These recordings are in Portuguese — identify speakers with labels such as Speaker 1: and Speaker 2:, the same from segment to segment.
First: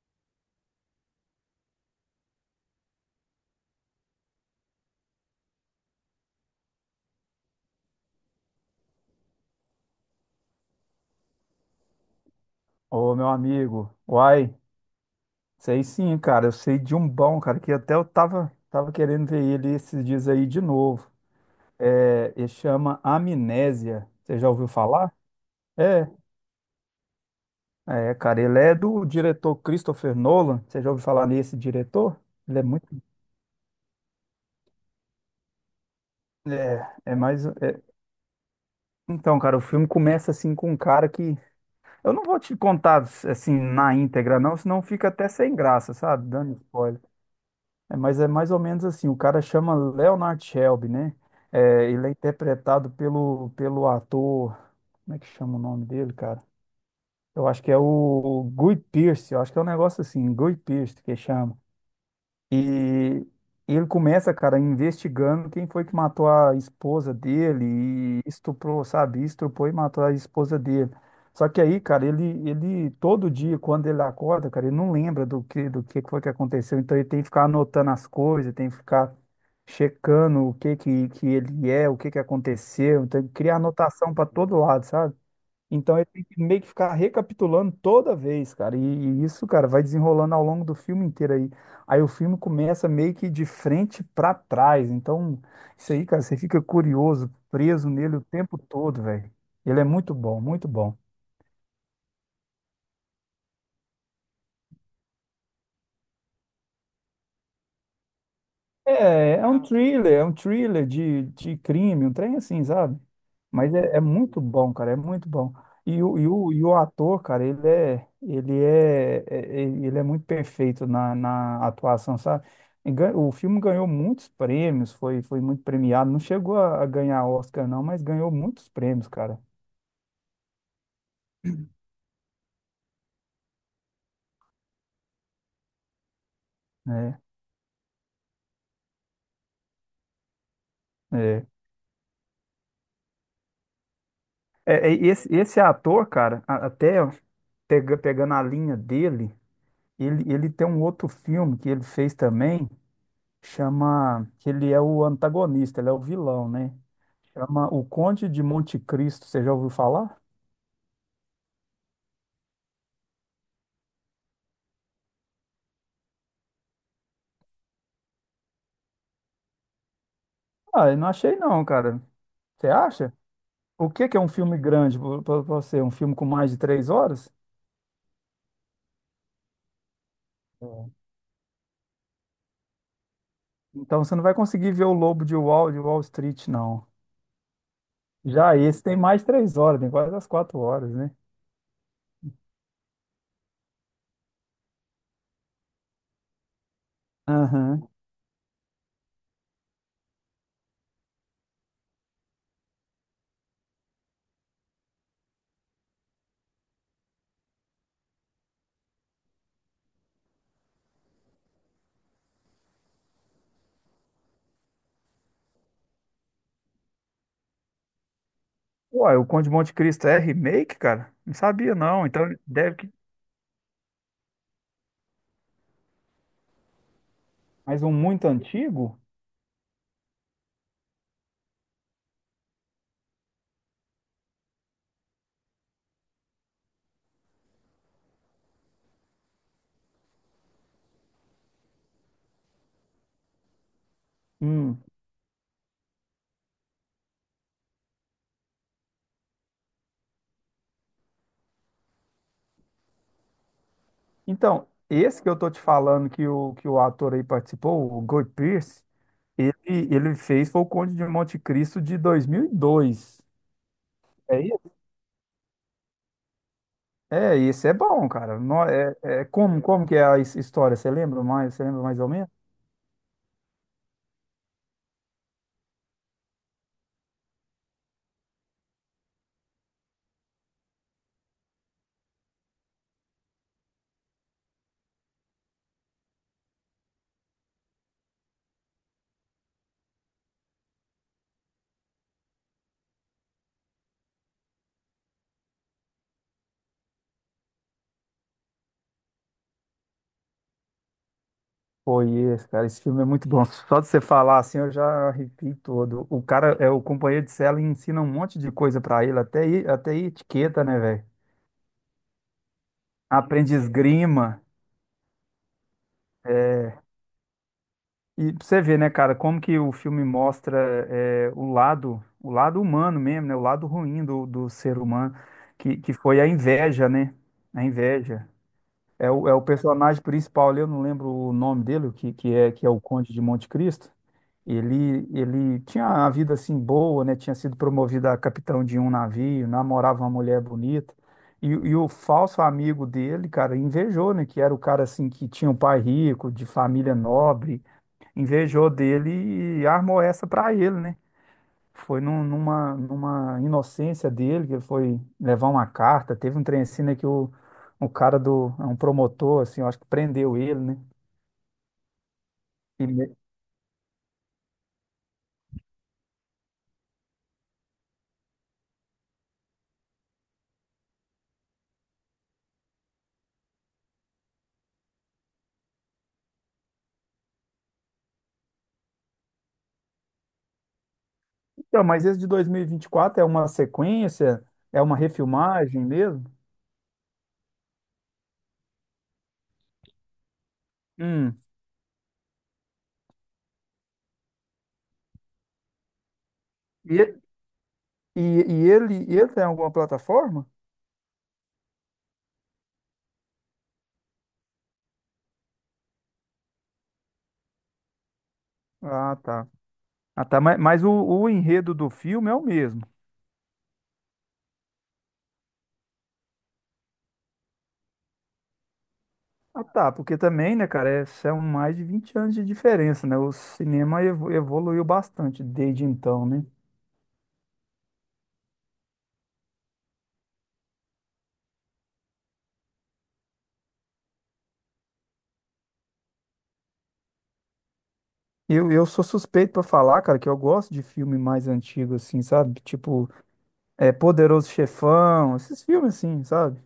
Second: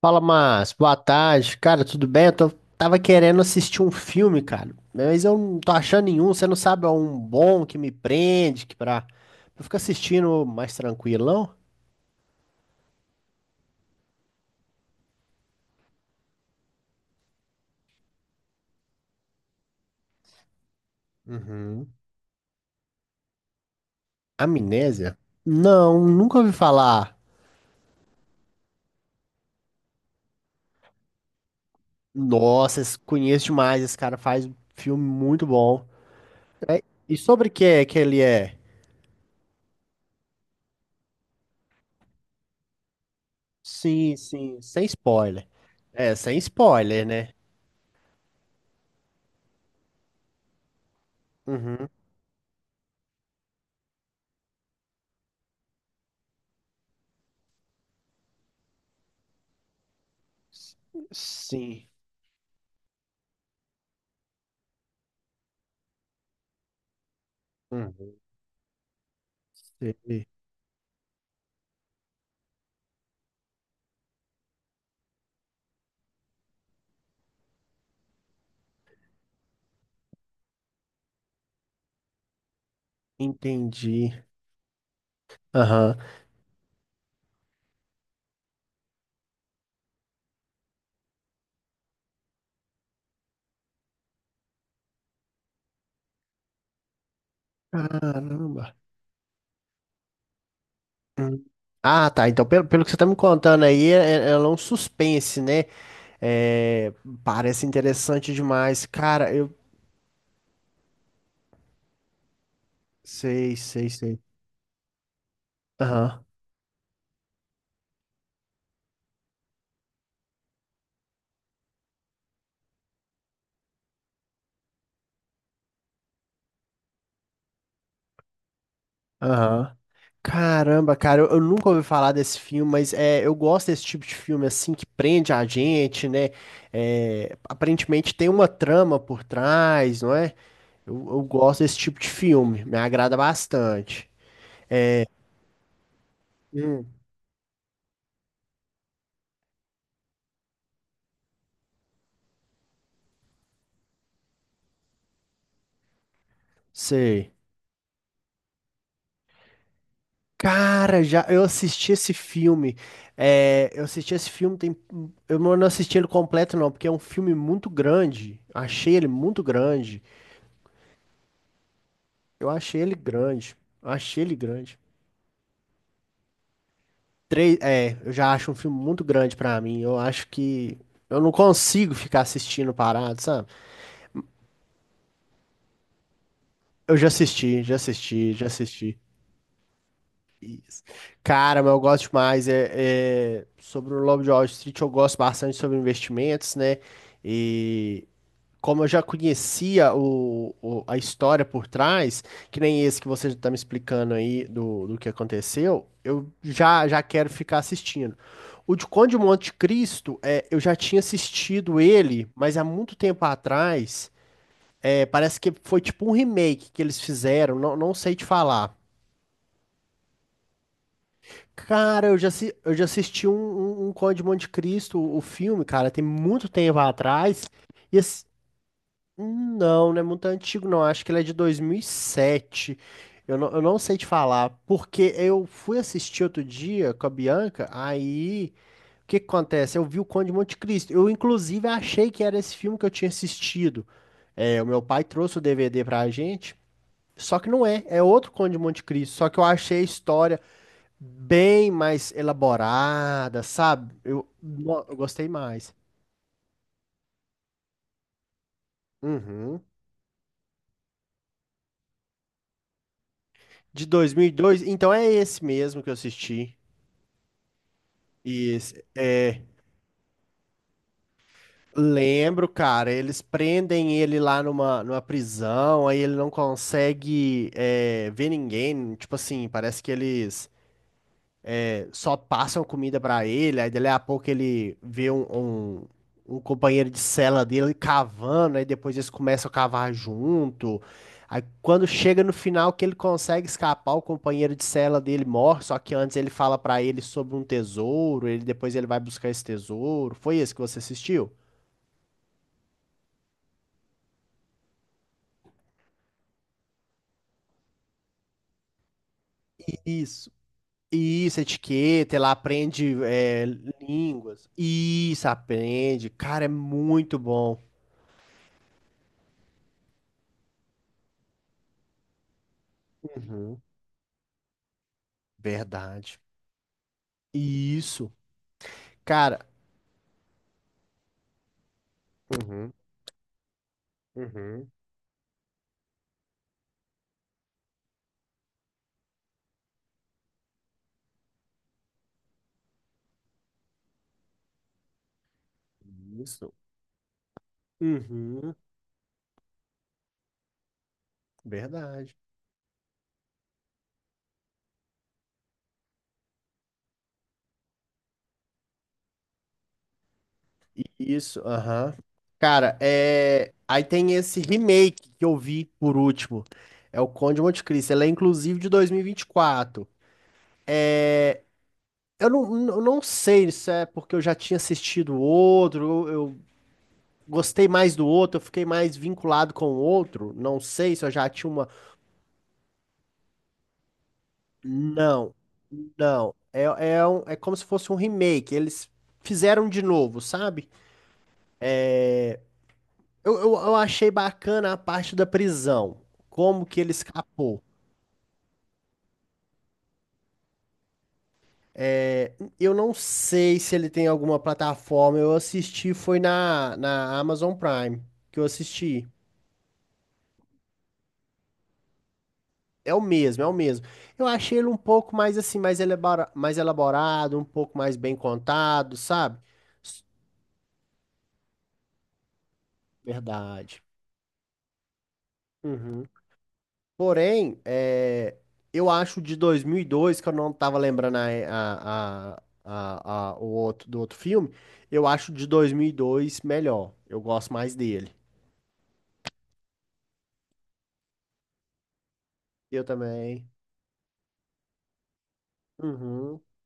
Speaker 1: Fala, Márcio. Boa tarde. Cara, tudo bem? Tava querendo assistir um filme, cara, mas eu não tô achando nenhum. Você não sabe é um bom que me prende, que pra eu ficar assistindo mais tranquilão?
Speaker 2: Ô, meu amigo, uai, sei sim, cara, eu sei de um bom, cara, que até eu tava querendo ver ele esses dias aí de novo.
Speaker 1: Uhum.
Speaker 2: É, ele chama Amnésia, você já ouviu falar?
Speaker 1: Amnésia? Não,
Speaker 2: É,
Speaker 1: nunca ouvi falar.
Speaker 2: é, cara, ele é do diretor Christopher Nolan, você já ouviu falar nesse diretor? Ele é
Speaker 1: Nossa,
Speaker 2: muito,
Speaker 1: conheço demais. Esse cara faz um filme muito bom.
Speaker 2: é, é
Speaker 1: E
Speaker 2: mais,
Speaker 1: sobre o que
Speaker 2: é-
Speaker 1: é que ele é?
Speaker 2: Então, cara, o filme começa assim com um cara que, eu não vou te contar assim na
Speaker 1: Sim,
Speaker 2: íntegra não,
Speaker 1: sim,
Speaker 2: senão
Speaker 1: sem
Speaker 2: fica até
Speaker 1: spoiler.
Speaker 2: sem graça,
Speaker 1: É,
Speaker 2: sabe,
Speaker 1: sem
Speaker 2: dando spoiler.
Speaker 1: spoiler, né?
Speaker 2: É, mas é mais ou menos assim, o cara chama Leonard Shelby, né? É,
Speaker 1: Uhum.
Speaker 2: ele é interpretado pelo ator, como é que chama o nome dele, cara? Eu acho que é o Guy Pearce, eu acho que é um negócio assim, Guy Pearce que chama.
Speaker 1: Sim.
Speaker 2: E, e ele começa, cara, investigando quem foi que matou a esposa dele
Speaker 1: Uhum.
Speaker 2: e estuprou, sabe? Estuprou e matou a
Speaker 1: Sei.
Speaker 2: esposa dele. Só que aí, cara, ele todo dia, quando ele acorda, cara, ele não lembra do que foi que aconteceu. Então ele tem que ficar anotando as coisas, tem que ficar checando o que que aconteceu. Então ele cria anotação
Speaker 1: Entendi.
Speaker 2: para todo lado, sabe? Então
Speaker 1: Aham.
Speaker 2: ele tem que meio que ficar recapitulando toda vez, cara. E isso, cara, vai desenrolando ao longo do filme inteiro aí. Aí o filme começa meio que de frente pra trás. Então, isso aí, cara, você fica curioso, preso nele o tempo
Speaker 1: Caramba.
Speaker 2: todo, velho. Ele é muito bom, muito bom.
Speaker 1: Hum. Ah, tá. Então, pelo que você tá me contando aí, ela é um suspense, né? É, parece interessante demais. Cara,
Speaker 2: É, é
Speaker 1: eu
Speaker 2: um thriller, é um thriller de crime, um trem assim, sabe?
Speaker 1: sei,
Speaker 2: Mas
Speaker 1: sei,
Speaker 2: é
Speaker 1: sei.
Speaker 2: muito bom, cara, é muito bom. E
Speaker 1: Aham,
Speaker 2: o, e o, e o ator, cara, ele é muito perfeito na atuação, sabe? O filme ganhou muitos prêmios, foi muito premiado. Não chegou a ganhar Oscar, não, mas ganhou muitos prêmios, cara.
Speaker 1: aham. Caramba, cara, eu nunca ouvi falar desse filme, mas é, eu gosto desse tipo de filme assim que prende a gente, né?
Speaker 2: É,
Speaker 1: É, aparentemente tem uma trama por trás, não é? Eu
Speaker 2: é.
Speaker 1: gosto desse tipo de filme, me agrada bastante.
Speaker 2: É, esse ator, cara,
Speaker 1: Hum.
Speaker 2: até pegando a linha dele, ele tem um outro filme que ele fez também. Que ele é o antagonista, ele é o vilão, né?
Speaker 1: Sei.
Speaker 2: Chama O Conde de Monte Cristo, você já ouviu falar?
Speaker 1: Cara, já eu assisti esse filme. É, eu assisti esse filme, tem, eu não assisti ele completo, não, porque é um filme muito grande. Achei ele muito grande.
Speaker 2: Ah, eu não achei não, cara.
Speaker 1: Eu
Speaker 2: Você
Speaker 1: achei ele
Speaker 2: acha?
Speaker 1: grande.
Speaker 2: O que que é
Speaker 1: Achei
Speaker 2: um
Speaker 1: ele
Speaker 2: filme
Speaker 1: grande.
Speaker 2: grande para você? Um filme com mais de 3 horas?
Speaker 1: Três, é, eu já acho um filme muito grande pra mim. Eu acho que
Speaker 2: Hum.
Speaker 1: eu não consigo ficar assistindo parado, sabe?
Speaker 2: Então você não vai conseguir ver o Lobo de Wall Street, não.
Speaker 1: Eu já assisti, já assisti, já
Speaker 2: Já esse tem
Speaker 1: assisti.
Speaker 2: mais 3 horas, tem quase as quatro
Speaker 1: Isso.
Speaker 2: horas, né?
Speaker 1: Cara, mas eu gosto demais. É, é, sobre o Lobo de Wall Street, eu gosto bastante sobre investimentos, né?
Speaker 2: Aham.
Speaker 1: E. Como eu já conhecia a história por trás, que nem esse que você está me explicando aí do que aconteceu, eu já quero ficar assistindo. O de Conde de Monte Cristo, é, eu já tinha assistido ele, mas há muito tempo atrás. É, parece que foi tipo um remake que eles fizeram, não, não sei te falar.
Speaker 2: Uai, o Conde de Monte Cristo é remake, cara? Não sabia, não.
Speaker 1: Cara,
Speaker 2: Então
Speaker 1: eu
Speaker 2: deve
Speaker 1: já
Speaker 2: que.
Speaker 1: assisti um Conde de Monte Cristo, o filme, cara, tem muito tempo atrás.
Speaker 2: Mas um
Speaker 1: E
Speaker 2: muito antigo?
Speaker 1: hum. Não, não é muito antigo, não. Acho que ele é de 2007. Eu não sei te falar, porque eu fui assistir outro dia com a Bianca, aí o que que acontece? Eu vi o Conde de Monte Cristo. Eu, inclusive, achei que era esse filme que eu tinha assistido. É, o meu
Speaker 2: Hum.
Speaker 1: pai trouxe o DVD pra gente, só que não é, é outro Conde de Monte Cristo. Só que eu achei a história bem mais elaborada, sabe? Eu,
Speaker 2: Então,
Speaker 1: no- eu
Speaker 2: esse
Speaker 1: gostei
Speaker 2: que eu tô te
Speaker 1: mais.
Speaker 2: falando que o ator aí participou, o Guy Pearce, ele,
Speaker 1: Uhum.
Speaker 2: ele fez foi o Conde de Monte Cristo de 2002.
Speaker 1: De dois. Mil e
Speaker 2: É
Speaker 1: dois,
Speaker 2: isso?
Speaker 1: então é esse mesmo que eu assisti.
Speaker 2: É, esse é bom, cara.
Speaker 1: Isso,
Speaker 2: É,
Speaker 1: é,
Speaker 2: como que é a história? Você lembra mais? Você lembra mais ou menos?
Speaker 1: lembro, cara, eles prendem ele lá numa prisão, aí ele não consegue é, ver ninguém, tipo assim, parece que eles é, só passam comida pra ele, aí dali a pouco ele vê um, um companheiro de cela dele cavando, aí depois eles começam a cavar junto, aí quando chega no final que ele consegue escapar, o companheiro de cela dele morre, só que antes ele fala pra ele sobre um tesouro, ele depois ele vai buscar esse tesouro, foi esse que você assistiu?
Speaker 2: Foi esse, cara. Esse filme é muito bom. Só de você falar assim, eu já arrepio todo. O cara, é o companheiro de cela, e ensina um monte de coisa pra ele, até, até
Speaker 1: Isso,
Speaker 2: etiqueta, né, velho?
Speaker 1: isso, etiqueta, ela aprende é,
Speaker 2: Aprende esgrima.
Speaker 1: línguas. Isso, aprende. Cara, é muito bom.
Speaker 2: E pra você ver, né, cara, como que o filme mostra o lado humano mesmo, né, o
Speaker 1: Uhum,
Speaker 2: lado ruim do ser humano, que
Speaker 1: verdade.
Speaker 2: foi a inveja, né, a
Speaker 1: Isso,
Speaker 2: inveja. É o, é
Speaker 1: cara.
Speaker 2: o personagem principal ali, eu não lembro o nome dele, o que, que é
Speaker 1: Uhum,
Speaker 2: o Conde de Monte Cristo.
Speaker 1: uhum,
Speaker 2: Ele tinha a vida assim boa, né, tinha sido promovido a capitão de um navio, namorava uma mulher bonita. E o falso amigo dele, cara, invejou, né, que era o cara assim que tinha um pai rico, de
Speaker 1: isso.
Speaker 2: família nobre
Speaker 1: Uhum,
Speaker 2: invejou dele e armou essa pra ele, né? Foi
Speaker 1: verdade.
Speaker 2: numa inocência dele que ele foi levar uma carta. Teve um trem assim, né, que o cara é um promotor, assim, eu acho que prendeu ele, né?
Speaker 1: Isso, aham. Cara,
Speaker 2: E me-
Speaker 1: é aí tem esse remake que eu vi por último. É o Conde de Monte Cristo. Ela é inclusive de 2024. Eu não, não sei se é porque eu já tinha assistido outro, eu gostei mais do outro, eu fiquei mais vinculado com o outro, não sei se eu já tinha uma.
Speaker 2: Então, mas esse de 2024 é uma sequência? É uma
Speaker 1: Não,
Speaker 2: refilmagem mesmo?
Speaker 1: não. É, é, é como se fosse um remake, eles fizeram de novo, sabe?
Speaker 2: Hum.
Speaker 1: Eu achei bacana a parte da prisão, como que ele
Speaker 2: E,
Speaker 1: escapou.
Speaker 2: e ele tem alguma plataforma?
Speaker 1: É, eu não sei se ele tem alguma plataforma, eu assisti, foi na Amazon Prime que eu assisti.
Speaker 2: Ah, tá. Ah, tá. Mas o enredo do filme é o mesmo.
Speaker 1: É o mesmo, é o mesmo. Eu achei ele um pouco mais assim, mais elaborado, um pouco mais bem contado, sabe?
Speaker 2: Ah, tá,
Speaker 1: S-
Speaker 2: porque também, né, cara, são mais de 20 anos de diferença, né? O
Speaker 1: Verdade.
Speaker 2: cinema evoluiu bastante desde
Speaker 1: Uhum.
Speaker 2: então, né?
Speaker 1: Porém, é, eu acho o de 2002, que eu não tava lembrando o outro, do outro filme, eu acho o de 2002 melhor. Eu gosto mais dele.
Speaker 2: Eu sou suspeito pra falar, cara, que eu gosto de filme mais antigo, assim, sabe?
Speaker 1: Eu
Speaker 2: Tipo,
Speaker 1: também.
Speaker 2: Poderoso Chefão, esses filmes, assim,
Speaker 1: Uhum.
Speaker 2: sabe?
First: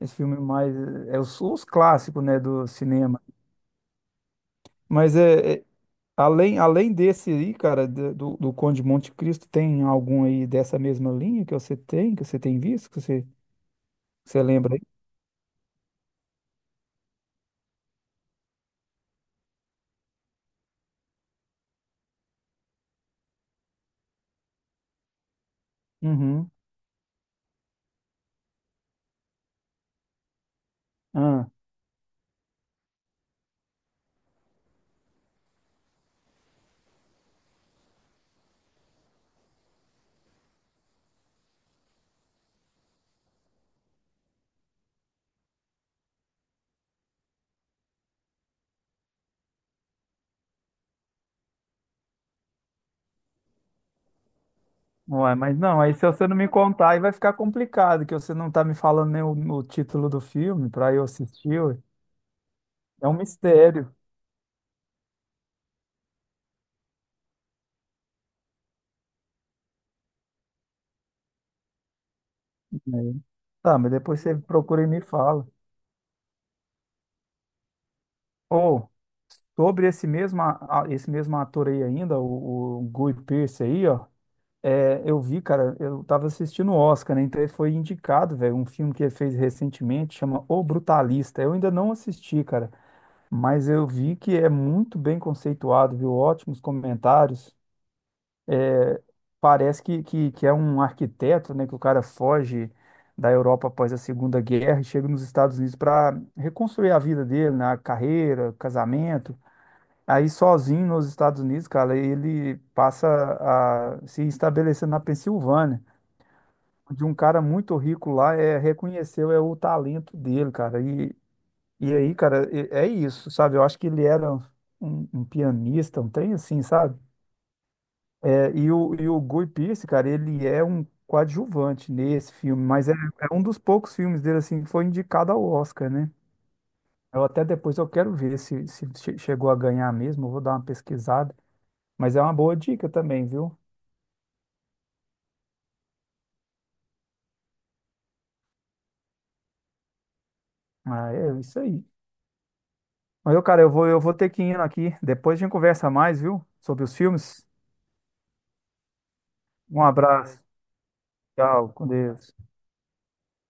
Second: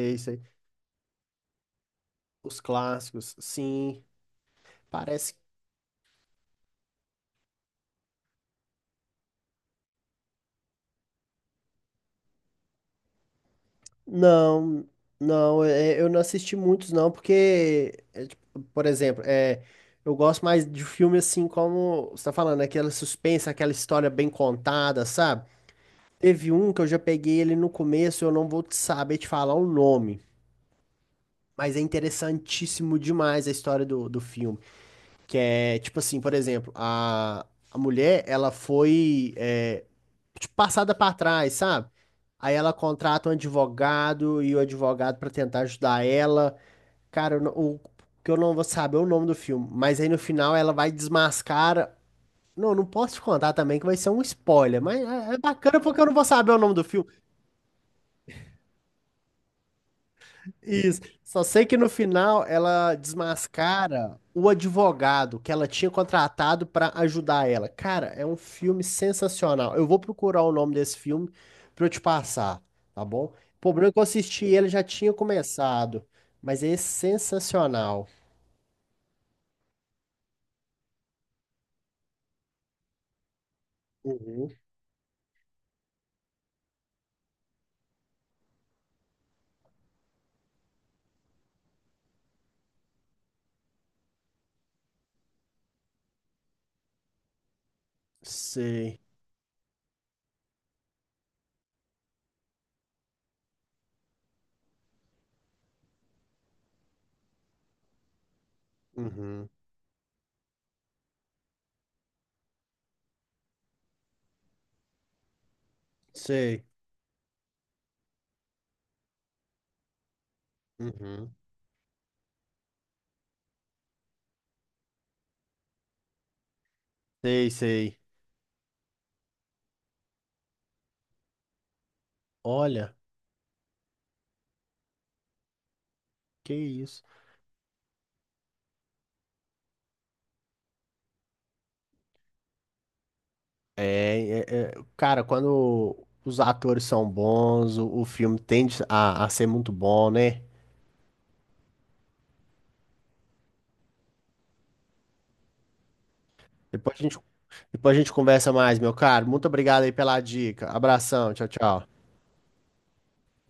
Speaker 2: Esse filme
Speaker 1: sei.
Speaker 2: mais. É os clássicos, né,
Speaker 1: Os
Speaker 2: do cinema.
Speaker 1: clássicos, sim.
Speaker 2: Mas
Speaker 1: Parece
Speaker 2: é, além desse aí, cara, do Conde de Monte Cristo, tem algum aí dessa mesma linha que você tem visto, que você lembra aí?
Speaker 1: não, não, eu não assisti muitos não, porque, é, tipo, por exemplo, é, eu gosto mais de filme assim como você tá falando, aquela suspense, aquela história bem contada, sabe?
Speaker 2: Uhum.
Speaker 1: Teve um que eu já peguei ele no começo, eu não vou te saber te falar o nome,
Speaker 2: Ah.
Speaker 1: mas é interessantíssimo demais a história do filme, que é, tipo assim, por exemplo, a mulher, ela foi, é, tipo, passada pra trás, sabe? Aí ela contrata um advogado e o advogado pra tentar ajudar ela. Cara, eu não- o que eu não vou saber é o nome do filme, mas aí no final ela vai desmascar. Não, não posso te contar também que vai ser um spoiler, mas é
Speaker 2: Ué,
Speaker 1: é
Speaker 2: mas
Speaker 1: bacana
Speaker 2: não, aí
Speaker 1: porque eu
Speaker 2: se
Speaker 1: não vou
Speaker 2: você não me
Speaker 1: saber o nome do
Speaker 2: contar, aí
Speaker 1: filme.
Speaker 2: vai ficar complicado, que você não tá me falando nem o título do filme pra
Speaker 1: Isso.
Speaker 2: eu
Speaker 1: Só
Speaker 2: assistir,
Speaker 1: sei que
Speaker 2: ué.
Speaker 1: no final ela
Speaker 2: É um mistério,
Speaker 1: desmascara o advogado que ela tinha contratado pra ajudar ela. Cara, é um filme sensacional. Eu vou procurar o nome desse filme pra eu te passar, tá
Speaker 2: né?
Speaker 1: bom? O
Speaker 2: Tá,
Speaker 1: problema
Speaker 2: mas
Speaker 1: é que eu
Speaker 2: depois você
Speaker 1: assisti ele já
Speaker 2: procura e me
Speaker 1: tinha
Speaker 2: fala.
Speaker 1: começado, mas é sensacional.
Speaker 2: Ou, sobre esse mesmo, esse mesmo ator aí ainda, o Guy Pearce aí, ó,
Speaker 1: Uhum.
Speaker 2: eu vi, cara, eu tava assistindo o Oscar, né, então ele foi indicado, velho, um filme que ele fez recentemente, chama O Brutalista, eu ainda não assisti, cara, mas eu vi que é muito bem conceituado, viu, ótimos comentários,
Speaker 1: Sei.
Speaker 2: parece que é um arquiteto, né, que o cara foge da Europa após a Segunda Guerra e chega nos Estados Unidos para reconstruir a vida dele, né, a carreira, casamento.
Speaker 1: Uhum.
Speaker 2: Aí sozinho nos Estados Unidos, cara, ele passa a se estabelecer na Pensilvânia,
Speaker 1: Sei.
Speaker 2: onde um cara muito rico lá reconheceu o talento dele, cara. E,
Speaker 1: Uhum.
Speaker 2: e aí, cara, é isso, sabe? Eu acho que ele era um pianista, um trem assim, sabe?
Speaker 1: Sei, sei.
Speaker 2: E o Guy Pearce, cara, ele é um coadjuvante nesse filme, mas é,
Speaker 1: Olha,
Speaker 2: é um dos poucos filmes dele, assim, que foi indicado ao Oscar, né?
Speaker 1: que isso.
Speaker 2: Eu até depois eu quero ver se chegou a ganhar mesmo, eu vou dar uma pesquisada, mas é uma boa dica também, viu?
Speaker 1: É, cara, quando os atores são bons, o filme tende a ser muito bom, né?
Speaker 2: Ah, é isso aí. Mas, cara, eu vou ter que ir aqui, depois a gente conversa mais, viu? Sobre
Speaker 1: Depois
Speaker 2: os
Speaker 1: a gente,
Speaker 2: filmes.
Speaker 1: depois a gente conversa mais, meu caro. Muito
Speaker 2: Um
Speaker 1: obrigado aí pela
Speaker 2: abraço,
Speaker 1: dica. Abração, tchau,
Speaker 2: tchau, com
Speaker 1: tchau.
Speaker 2: Deus.